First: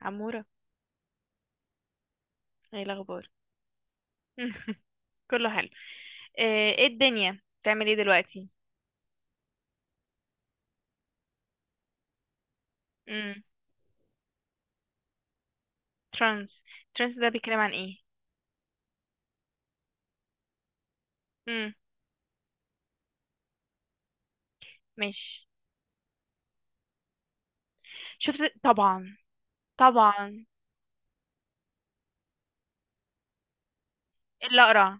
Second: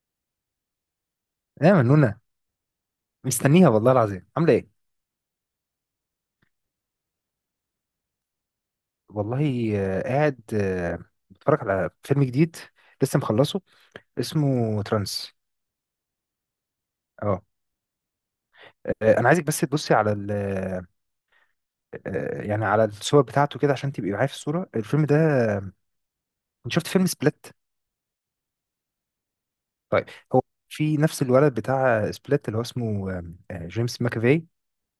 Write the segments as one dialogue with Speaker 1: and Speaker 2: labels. Speaker 1: عمورة،
Speaker 2: ايه يا منونة،
Speaker 1: ايه الاخبار؟
Speaker 2: مستنيها والله العظيم، عاملة ايه؟
Speaker 1: كله حلو. ايه الدنيا بتعمل ايه دلوقتي؟
Speaker 2: والله، قاعد بتفرج على فيلم جديد، لسه
Speaker 1: امم.
Speaker 2: مخلصه. اسمه ترانس.
Speaker 1: ترانس. ترانس ده
Speaker 2: اه.
Speaker 1: بيتكلم عن ايه؟
Speaker 2: انا عايزك بس تبصي على ال آه،
Speaker 1: امم.
Speaker 2: آه، يعني على الصور بتاعته كده، عشان تبقي معايا في الصورة الفيلم ده.
Speaker 1: ماشي.
Speaker 2: انت شفت فيلم سبليت؟
Speaker 1: شفت طبعا.
Speaker 2: طيب، هو
Speaker 1: طبعا.
Speaker 2: في نفس الولد بتاع سبليت اللي هو اسمه جيمس ماكافي.
Speaker 1: إيه؟ اللي اقرع؟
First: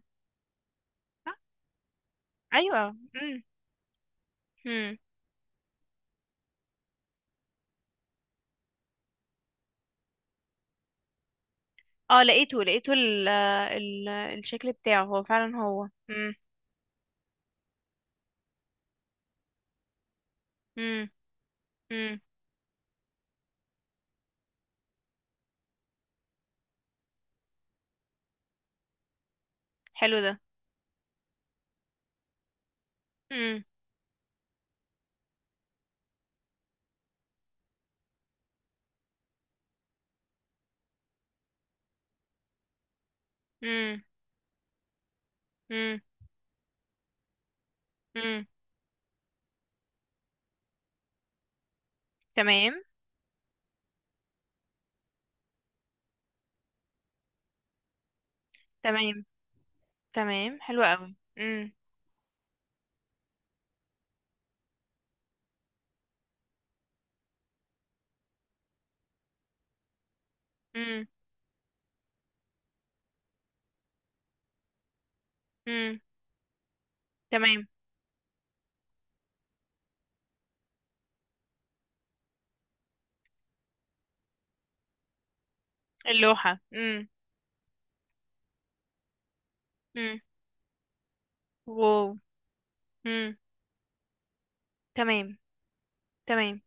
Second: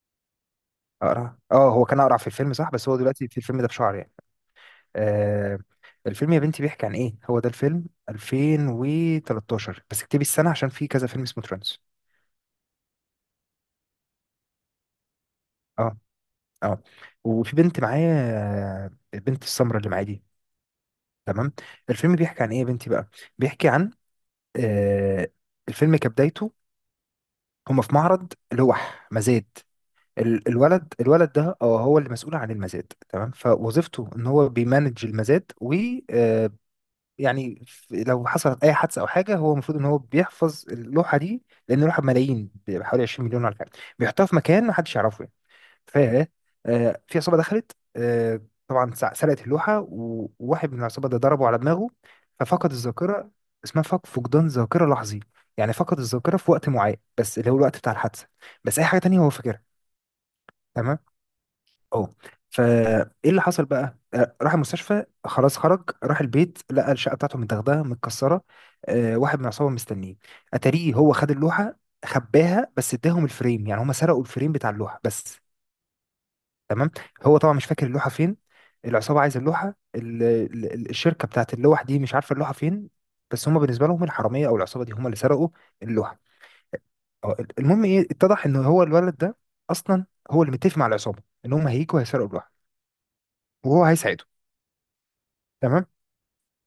Speaker 1: صح؟
Speaker 2: اقرع؟ اه، هو كان اقرع في الفيلم صح،
Speaker 1: ايوه.
Speaker 2: بس هو دلوقتي في
Speaker 1: امم.
Speaker 2: الفيلم ده بشعر يعني.
Speaker 1: امم.
Speaker 2: آه الفيلم يا بنتي بيحكي عن ايه؟ هو ده الفيلم 2013، بس اكتبي السنة عشان في كذا فيلم اسمه ترانس.
Speaker 1: اه، لقيته. ال ال الشكل بتاعه هو فعلا هو.
Speaker 2: اه،
Speaker 1: امم.
Speaker 2: اه، وفي بنت معايا. البنت السمراء اللي معايا دي.
Speaker 1: امم.
Speaker 2: تمام. الفيلم
Speaker 1: امم.
Speaker 2: بيحكي عن ايه يا بنتي بقى؟ بيحكي عن آه الفيلم كبدايته، هما في معرض لوح مزاد.
Speaker 1: حلو ده.
Speaker 2: الولد ده، اه، هو اللي مسؤول عن المزاد، تمام.
Speaker 1: امم.
Speaker 2: فوظيفته ان هو بيمانج المزاد. يعني لو حصلت اي حادثه او حاجه، هو المفروض ان هو بيحفظ اللوحه دي. لان اللوحه بملايين، بحوالي 20 مليون ولا حاجه،
Speaker 1: امم.
Speaker 2: بيحطها في مكان ما حدش يعرفه يعني. ف
Speaker 1: امم.
Speaker 2: في عصابه دخلت،
Speaker 1: امم.
Speaker 2: طبعا سرقت اللوحه، و- وواحد من العصابه ده ضربه على دماغه. ففقد
Speaker 1: تمام.
Speaker 2: الذاكره، اسمها فقدان ذاكره لحظي. يعني فقد الذاكره في وقت معين، بس اللي هو الوقت بتاع الحادثه، بس اي حاجه
Speaker 1: تمام.
Speaker 2: تانية هو فاكرها.
Speaker 1: تمام حلو
Speaker 2: تمام.
Speaker 1: قوي. امم.
Speaker 2: اه، فايه اللي حصل بقى؟ راح المستشفى، خلاص خرج راح البيت، لقى الشقه بتاعته متاخده متكسره. واحد من العصابه مستنيه، اتاريه
Speaker 1: امم.
Speaker 2: هو خد اللوحه. خباها، بس اداهم الفريم، يعني هم سرقوا الفريم بتاع اللوحه بس.
Speaker 1: امم.
Speaker 2: تمام. هو طبعا مش
Speaker 1: تمام.
Speaker 2: فاكر اللوحه فين. العصابه عايزه اللوحه، الشركه بتاعت اللوح دي مش عارفه اللوحه فين. بس هم، بالنسبه لهم، الحراميه او العصابه دي هم اللي سرقوا اللوحه.
Speaker 1: اللوحة. امم.
Speaker 2: اه، المهم ايه؟ اتضح ان هو الولد ده، اصلا هو اللي متفق مع العصابه ان هم هيجوا
Speaker 1: واو.
Speaker 2: هيسرقوا اللوحه،
Speaker 1: مم.
Speaker 2: وهو هيساعدهم.
Speaker 1: تمام.
Speaker 2: تمام.
Speaker 1: تمام.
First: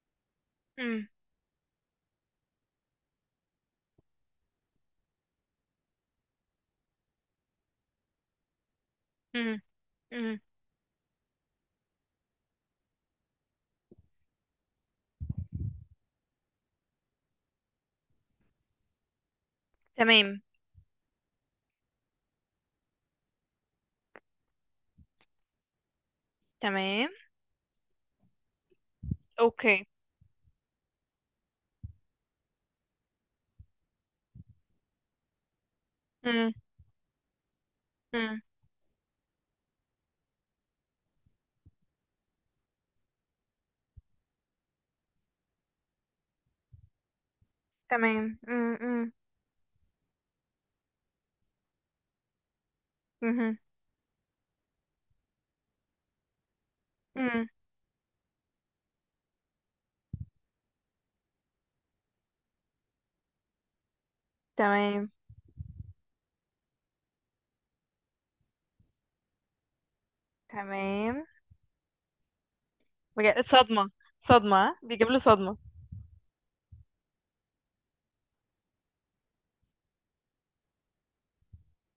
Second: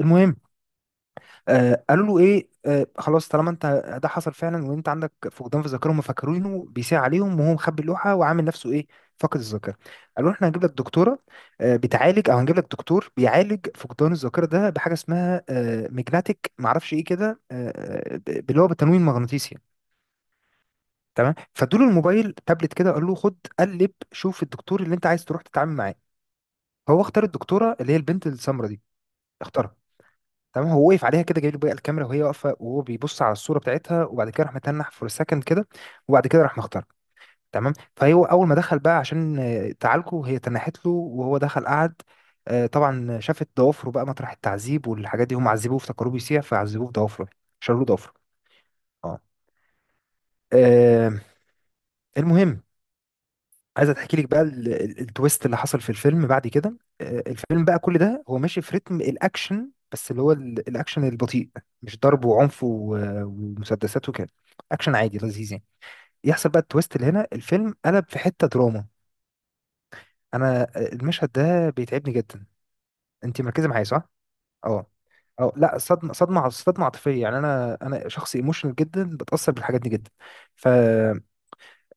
Speaker 2: المهم،
Speaker 1: مم.
Speaker 2: قالوا له ايه؟ خلاص طالما انت ده حصل فعلا وانت عندك فقدان في الذاكره، هم فاكرينه بيساء عليهم، وهو مخبي اللوحه وعامل نفسه ايه؟ فاقد
Speaker 1: مم.
Speaker 2: الذاكره. قالوا له
Speaker 1: مم.
Speaker 2: احنا هنجيب لك دكتوره بتعالج، او هنجيب لك دكتور بيعالج فقدان الذاكره ده بحاجه اسمها ميجناتيك، معرفش ايه كده اللي هو بالتنويم المغناطيسي يعني.
Speaker 1: تمام.
Speaker 2: تمام، فادوله الموبايل تابلت كده، قال له خد قلب شوف الدكتور اللي انت عايز تروح تتعامل معاه. هو
Speaker 1: تمام.
Speaker 2: اختار الدكتوره اللي هي البنت السمراء دي، اختارها.
Speaker 1: اوكي.
Speaker 2: تمام. هو وقف عليها كده جايب له بقى الكاميرا وهي واقفه، وهو بيبص على الصوره بتاعتها، وبعد كده راح متنح فور سكند كده. وبعد كده
Speaker 1: مم.
Speaker 2: راح مختار. تمام. فهو
Speaker 1: مم.
Speaker 2: اول ما دخل بقى عشان تعالجه، هي تنحت له وهو دخل قعد. طبعا شافت ضوافره بقى مطرح التعذيب والحاجات دي، هم عذبوه افتكروه بيسيح فعذبوه بضوافره. شالوا له ضوافره.
Speaker 1: تمام. مم. مم.
Speaker 2: اه. آه، المهم،
Speaker 1: مهم.
Speaker 2: عايز احكي لك بقى التويست اللي حصل في الفيلم بعد كده.
Speaker 1: مم.
Speaker 2: الفيلم بقى كل ده هو ماشي في رتم الاكشن، بس اللي هو الاكشن البطيء، مش ضرب وعنف و- ومسدسات وكده. اكشن
Speaker 1: تمام.
Speaker 2: عادي لذيذ يعني. يحصل بقى التويست، اللي هنا الفيلم قلب في حتة دراما. انا،
Speaker 1: تمام
Speaker 2: المشهد ده بيتعبني جدا. انت
Speaker 1: بجد،
Speaker 2: مركزة معايا
Speaker 1: صدمة.
Speaker 2: صح؟
Speaker 1: صدمة؟ ها؟
Speaker 2: اه،
Speaker 1: بيجيب له
Speaker 2: اه،
Speaker 1: صدمة؟
Speaker 2: لا، صدمة، صدمة، صدمة عاطفية يعني. انا شخص ايموشنال جدا، بتأثر بالحاجات دي جدا. ف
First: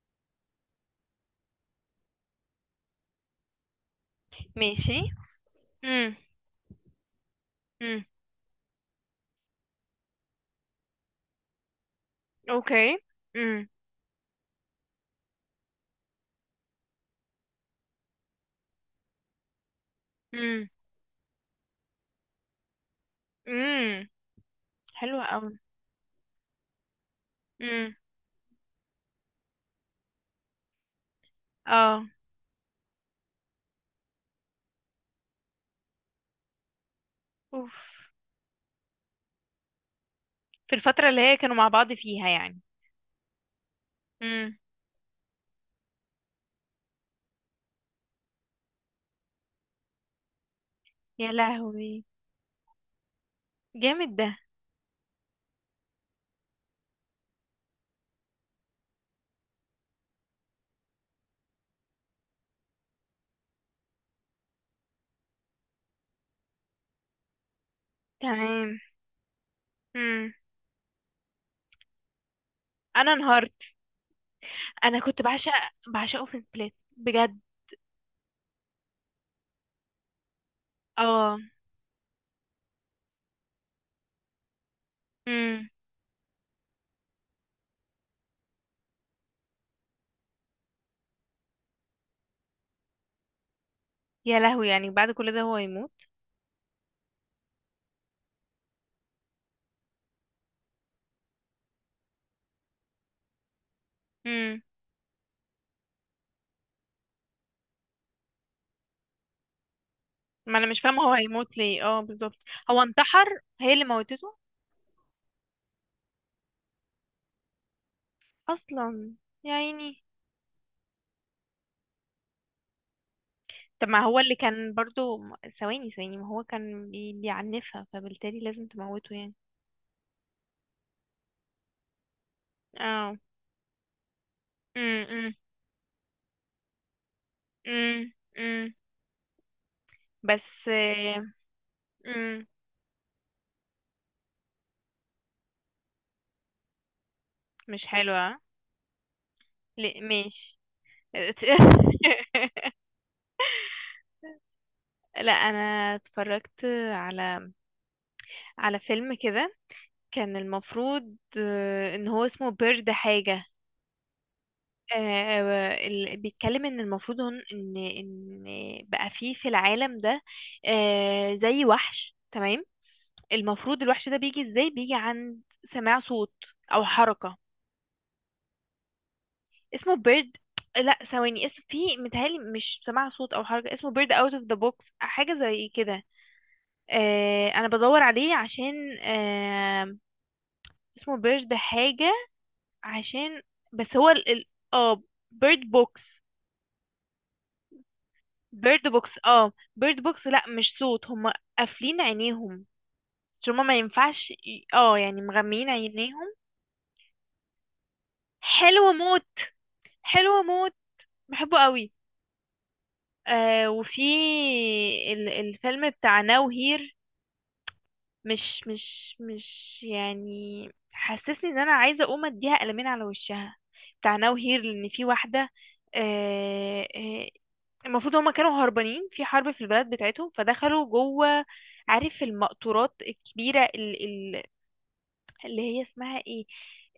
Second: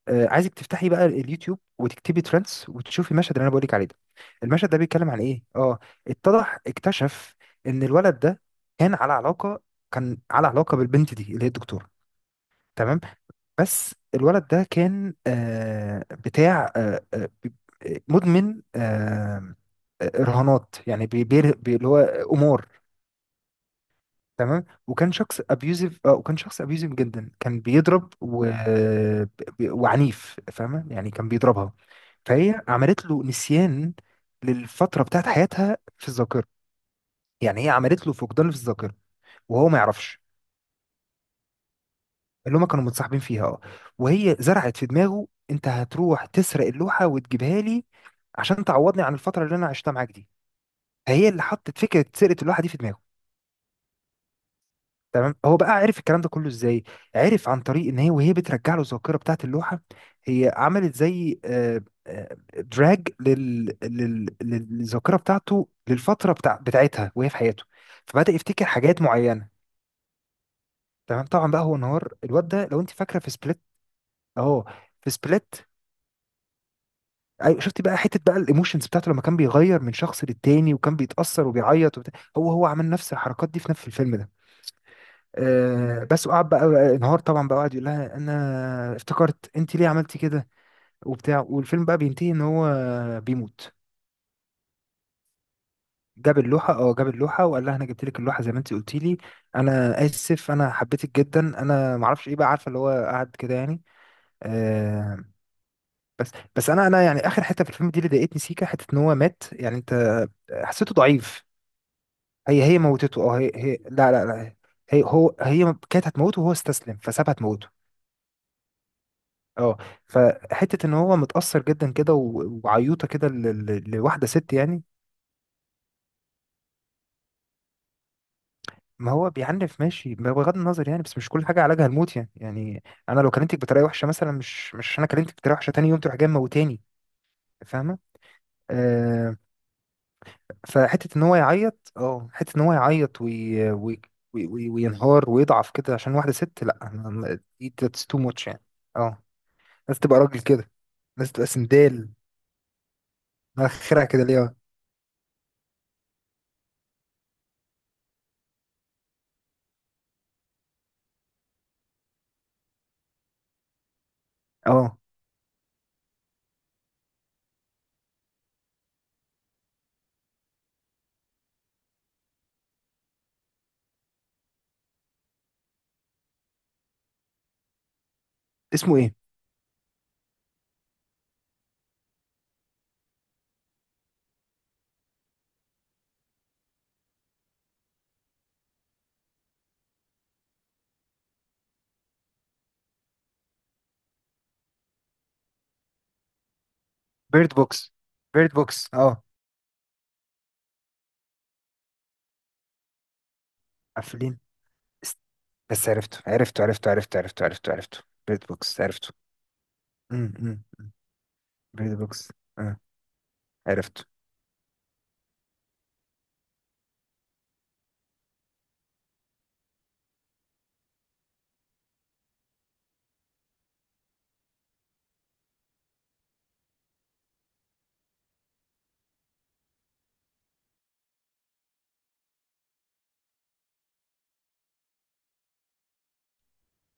Speaker 2: عايزك تفتحي بقى اليوتيوب، وتكتبي ترندز، وتشوفي المشهد اللي انا بقولك عليه ده. المشهد ده
Speaker 1: ماشي.
Speaker 2: بيتكلم عن ايه؟ اه.
Speaker 1: مم.
Speaker 2: اتضح، اكتشف، ان
Speaker 1: مم.
Speaker 2: الولد ده كان على علاقة كان على علاقة بالبنت دي اللي هي الدكتورة.
Speaker 1: اوكي.
Speaker 2: تمام.
Speaker 1: مم.
Speaker 2: بس الولد ده كان بتاع مدمن
Speaker 1: مم.
Speaker 2: رهانات، يعني اللي هو قمار.
Speaker 1: مم.
Speaker 2: تمام،
Speaker 1: حلوة قوي.
Speaker 2: وكان شخص ابيوزيف جدا، كان
Speaker 1: مم.
Speaker 2: بيضرب و... وعنيف، فاهمه، يعني كان بيضربها.
Speaker 1: اه.
Speaker 2: فهي عملت له نسيان للفتره بتاعت حياتها في الذاكره، يعني هي
Speaker 1: اوف.
Speaker 2: عملت له فقدان في الذاكره، وهو ما يعرفش.
Speaker 1: في الفترة اللي هي كانوا مع بعض فيها
Speaker 2: اللي
Speaker 1: يعني.
Speaker 2: هما كانوا متصاحبين فيها، اه. وهي
Speaker 1: مم.
Speaker 2: زرعت في دماغه، انت هتروح تسرق اللوحه وتجيبها لي، عشان تعوضني عن الفتره اللي انا عشتها معاك دي. فهي
Speaker 1: يا
Speaker 2: اللي حطت
Speaker 1: لهوي،
Speaker 2: فكره سرقه اللوحه دي في دماغه.
Speaker 1: جامد ده.
Speaker 2: تمام. هو بقى عرف الكلام ده كله ازاي؟ عرف عن طريق ان هي، وهي بترجع له الذاكره بتاعه اللوحه، هي عملت زي دراج للذاكره بتاعته، للفتره بتاعتها وهي في حياته. فبدا يفتكر
Speaker 1: تمام.
Speaker 2: حاجات معينه.
Speaker 1: مم.
Speaker 2: تمام، طبعا بقى هو انهار الواد ده، لو انت
Speaker 1: انا
Speaker 2: فاكره في
Speaker 1: انهارت.
Speaker 2: سبليت، اهو
Speaker 1: انا
Speaker 2: في
Speaker 1: كنت بعشق،
Speaker 2: سبليت.
Speaker 1: بعشقه في سبليت بجد.
Speaker 2: ايوه، شفتي بقى حته بقى الايموشنز بتاعته لما كان بيغير من شخص للتاني، وكان
Speaker 1: اه.
Speaker 2: بيتاثر وبيعيط وبتاع. هو عمل نفس الحركات دي في نفس الفيلم ده.
Speaker 1: امم.
Speaker 2: بس وقعد بقى، انهار طبعا بقى، وقعد يقول لها، انا افتكرت، انت ليه عملتي كده؟ وبتاع. والفيلم بقى بينتهي ان هو بيموت.
Speaker 1: يا لهوي، يعني بعد كل ده هو يموت؟
Speaker 2: جاب اللوحه، وقال لها، انا جبت لك اللوحه زي ما انت قلتي لي، انا اسف، انا حبيتك جدا، انا ما اعرفش ايه بقى، عارفه اللي هو قعد كده يعني.
Speaker 1: امم.
Speaker 2: آه بس، بس، انا يعني اخر حته في الفيلم دي اللي ضايقتني سيكا حته ان هو مات يعني، انت
Speaker 1: ما انا مش
Speaker 2: حسيته
Speaker 1: فاهمه، هو
Speaker 2: ضعيف.
Speaker 1: هيموت ليه اه بالظبط؟
Speaker 2: هي
Speaker 1: هو
Speaker 2: موتته،
Speaker 1: انتحر؟
Speaker 2: اه. هي
Speaker 1: هي
Speaker 2: هي
Speaker 1: اللي
Speaker 2: لا، لا،
Speaker 1: موتته؟
Speaker 2: لا. هي كانت هتموته، وهو استسلم فسابها تموته.
Speaker 1: اصلا. يا
Speaker 2: اه،
Speaker 1: عيني.
Speaker 2: فحته ان هو متاثر جدا كده، و- وعيوطه كده
Speaker 1: طب ما هو
Speaker 2: لواحده
Speaker 1: اللي
Speaker 2: ست
Speaker 1: كان
Speaker 2: يعني.
Speaker 1: برضو. ثواني ثواني، ما هو كان بيعنفها، فبالتالي لازم
Speaker 2: ما
Speaker 1: تموته
Speaker 2: هو
Speaker 1: يعني؟
Speaker 2: بيعنف ماشي، ما بغض النظر يعني، بس مش كل حاجه علاجها الموت يعني.
Speaker 1: اه.
Speaker 2: انا لو كلمتك بطريقه وحشه مثلا، مش
Speaker 1: امم.
Speaker 2: انا
Speaker 1: امم.
Speaker 2: كلمتك بطريقه وحشه، تاني يوم تروح جاي موتاني؟ فاهمه؟
Speaker 1: امم. امم.
Speaker 2: آه
Speaker 1: بس.
Speaker 2: فحته ان هو يعيط، اه،
Speaker 1: امم.
Speaker 2: حته ان هو يعيط وي، وي، وينهار ويضعف كده عشان واحده ست، لا، دي
Speaker 1: مش
Speaker 2: that's too
Speaker 1: حلوة.
Speaker 2: much يعني. اه، لازم
Speaker 1: ليه؟
Speaker 2: تبقى راجل
Speaker 1: ماشي.
Speaker 2: كده، لازم تبقى سندال. اخرها كده ليه؟
Speaker 1: لا، انا اتفرجت على على فيلم كده. كان المفروض ان هو اسمه بيرد حاجة.
Speaker 2: اه،
Speaker 1: آه، بيتكلم ان المفروض، ان بقى فيه في العالم ده زي وحش، تمام. المفروض الوحش ده بيجي ازاي؟ بيجي عند سماع صوت او حركة.
Speaker 2: اسمه ايه؟
Speaker 1: اسمه بيرد. لا، ثواني، اسم في متهيألي، مش سماع صوت او حركة. اسمه بيرد اوت اوف ذا بوكس حاجة زي كده. انا بدور عليه عشان اسمه بيرد حاجة، عشان. بس هو اه بيرد بوكس.
Speaker 2: بيرد بوكس. بيرد
Speaker 1: بيرد
Speaker 2: بوكس،
Speaker 1: بوكس.
Speaker 2: اه،
Speaker 1: اه بيرد بوكس. لا، مش صوت، هما قافلين عينيهم، عشان هما ما ينفعش
Speaker 2: قافلين. است-
Speaker 1: يعني مغميين
Speaker 2: بس عرفته،
Speaker 1: عينيهم.
Speaker 2: عرفته، عرفته، عرفته، عرفته، عرفته، عرفته. بيرد بوكس
Speaker 1: حلوة
Speaker 2: عرفته.
Speaker 1: موت. حلوة
Speaker 2: امم.
Speaker 1: موت. بحبه
Speaker 2: بيرد
Speaker 1: قوي.
Speaker 2: بوكس، اه،
Speaker 1: وفي
Speaker 2: عرفته.
Speaker 1: ال الفيلم بتاع ناو هير. مش مش يعني، حسسني ان انا عايزة اقوم اديها قلمين على وشها، بتاع ناو هير، لان في واحدة. آه آه، المفروض هما كانوا هربانين في حرب في البلد بتاعتهم، فدخلوا جوه. عارف المقطورات الكبيرة، اللي هي اسمها ايه،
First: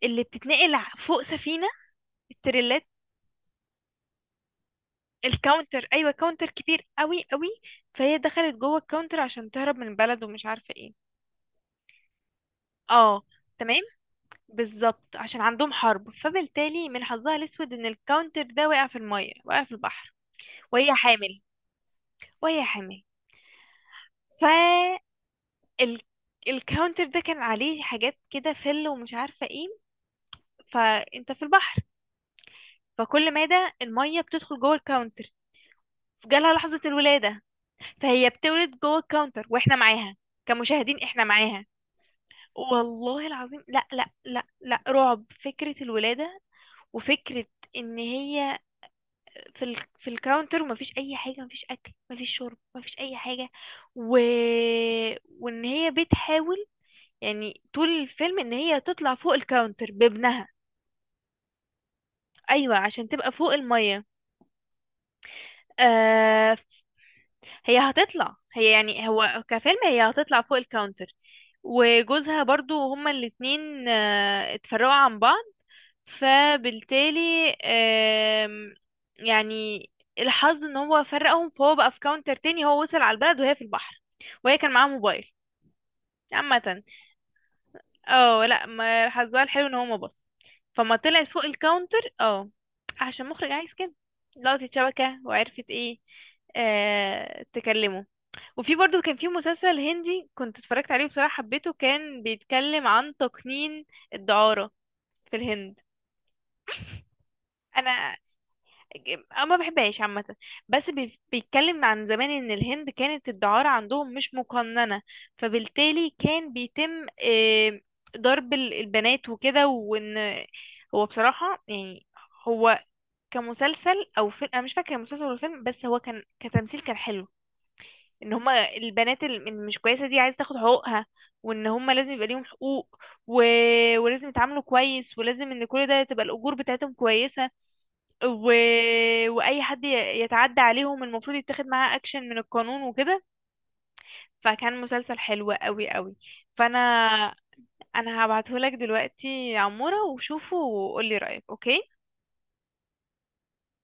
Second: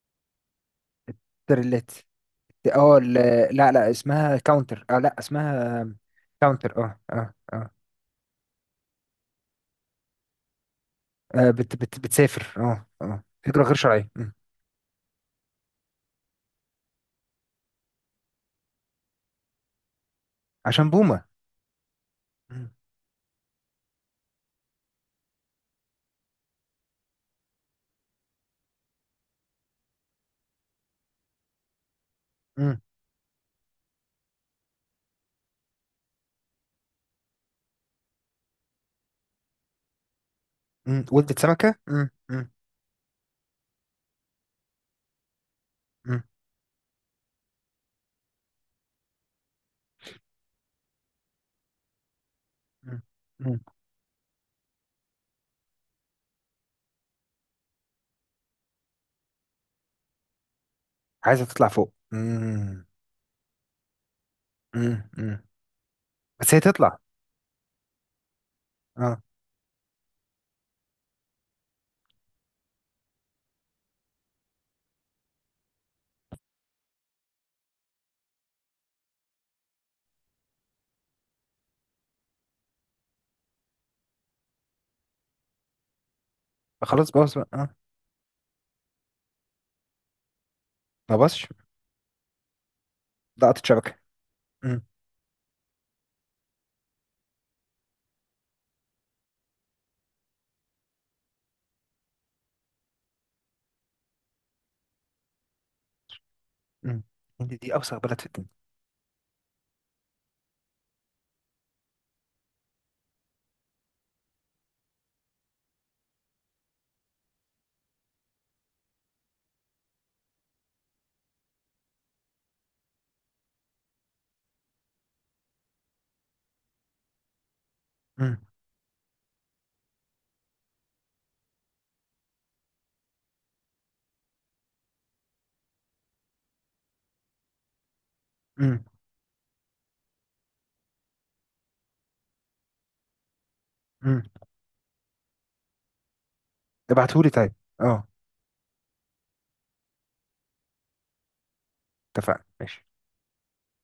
Speaker 1: اللي بتتنقل فوق سفينة.
Speaker 2: تريلات.
Speaker 1: التريلات.
Speaker 2: اه. لا، لا، اسمها كاونتر. اه، لا، اسمها
Speaker 1: الكاونتر، ايوه، كاونتر
Speaker 2: كاونتر.
Speaker 1: كبير
Speaker 2: اه،
Speaker 1: قوي
Speaker 2: اه،
Speaker 1: قوي.
Speaker 2: اه.
Speaker 1: فهي دخلت جوه الكاونتر عشان تهرب من البلد، ومش عارفة ايه.
Speaker 2: بت بت بتسافر. اه،
Speaker 1: اه.
Speaker 2: اه، هجرة غير
Speaker 1: تمام،
Speaker 2: شرعية. مم.
Speaker 1: بالظبط. عشان عندهم حرب، فبالتالي من حظها الاسود ان الكاونتر ده وقع في المية، وقع في البحر.
Speaker 2: عشان
Speaker 1: وهي
Speaker 2: بومة.
Speaker 1: حامل. وهي
Speaker 2: مم.
Speaker 1: حامل. ال... الكاونتر ده كان عليه حاجات كده فل، ومش عارفة ايه. فانت في البحر،
Speaker 2: مم.
Speaker 1: فكل مادة المية بتدخل جوه الكاونتر. جالها لحظة الولادة، فهي بتولد جوه الكاونتر، واحنا معاها، كمشاهدين
Speaker 2: مم.
Speaker 1: احنا
Speaker 2: ولدت
Speaker 1: معاها.
Speaker 2: سمكة. مم. مم.
Speaker 1: والله العظيم، لا لا لا لا، رعب فكرة
Speaker 2: مم.
Speaker 1: الولادة. وفكرة ان هي في الكاونتر، ومفيش اي حاجة، مفيش اكل، مفيش شرب، مفيش
Speaker 2: مم.
Speaker 1: اي حاجة.
Speaker 2: مم.
Speaker 1: و... وان هي بتحاول يعني طول الفيلم ان هي تطلع فوق الكاونتر بابنها.
Speaker 2: عايزة تطلع فوق.
Speaker 1: ايوه،
Speaker 2: مم.
Speaker 1: عشان تبقى فوق الميه.
Speaker 2: مم. مم. بس
Speaker 1: آه
Speaker 2: هي تطلع.
Speaker 1: هي هتطلع، هي يعني،
Speaker 2: اه،
Speaker 1: هو كفيلم، هي هتطلع فوق الكاونتر. وجوزها برضو، هما الاتنين اتفرقوا عن بعض. فبالتالي آم، يعني الحظ ان هو فرقهم، فهو بقى في كاونتر تاني، هو وصل على البلد وهي في البحر. وهي كان معاها موبايل عامة.
Speaker 2: خلاص بوظ بقى آه.
Speaker 1: اه لا، ما حظها الحلو ان هو ما. فما
Speaker 2: ما
Speaker 1: طلع فوق
Speaker 2: بصش.
Speaker 1: الكاونتر اه، عشان مخرج
Speaker 2: لقطة
Speaker 1: عايز كده.
Speaker 2: شبكة.
Speaker 1: لقطت
Speaker 2: مم.
Speaker 1: الشبكة وعرفت ايه. تكلمه. وفي برضو، كان في مسلسل هندي كنت اتفرجت عليه بصراحة، حبيته. كان بيتكلم عن تقنين الدعارة في الهند.
Speaker 2: مم. إن دي أوسخ
Speaker 1: انا
Speaker 2: بلد في الدنيا.
Speaker 1: أنا ما بحبهاش عامة. بس بيتكلم عن زمان ان الهند كانت الدعارة عندهم مش مقننة، فبالتالي كان بيتم ضرب البنات وكده، وان هو بصراحة يعني. هو كمسلسل او فيلم انا مش فاكره مسلسل ولا فيلم، بس هو كان كتمثيل كان حلو. ان
Speaker 2: مم.
Speaker 1: هما البنات اللي مش كويسه دي عايزه تاخد حقوقها، وان هما لازم يبقى ليهم حقوق. و... ولازم يتعاملوا كويس، ولازم ان كل ده تبقى الاجور بتاعتهم كويسه. و...
Speaker 2: مم.
Speaker 1: واي حد يتعدى عليهم المفروض يتاخد معاه اكشن من القانون وكده.
Speaker 2: مم.
Speaker 1: فكان مسلسل حلو قوي قوي. فانا
Speaker 2: ابعتهولي طيب. اه،
Speaker 1: انا هبعتهولك دلوقتي يا عموره، وشوفه وقولي رايك، اوكي.
Speaker 2: اتفقنا. ماشي.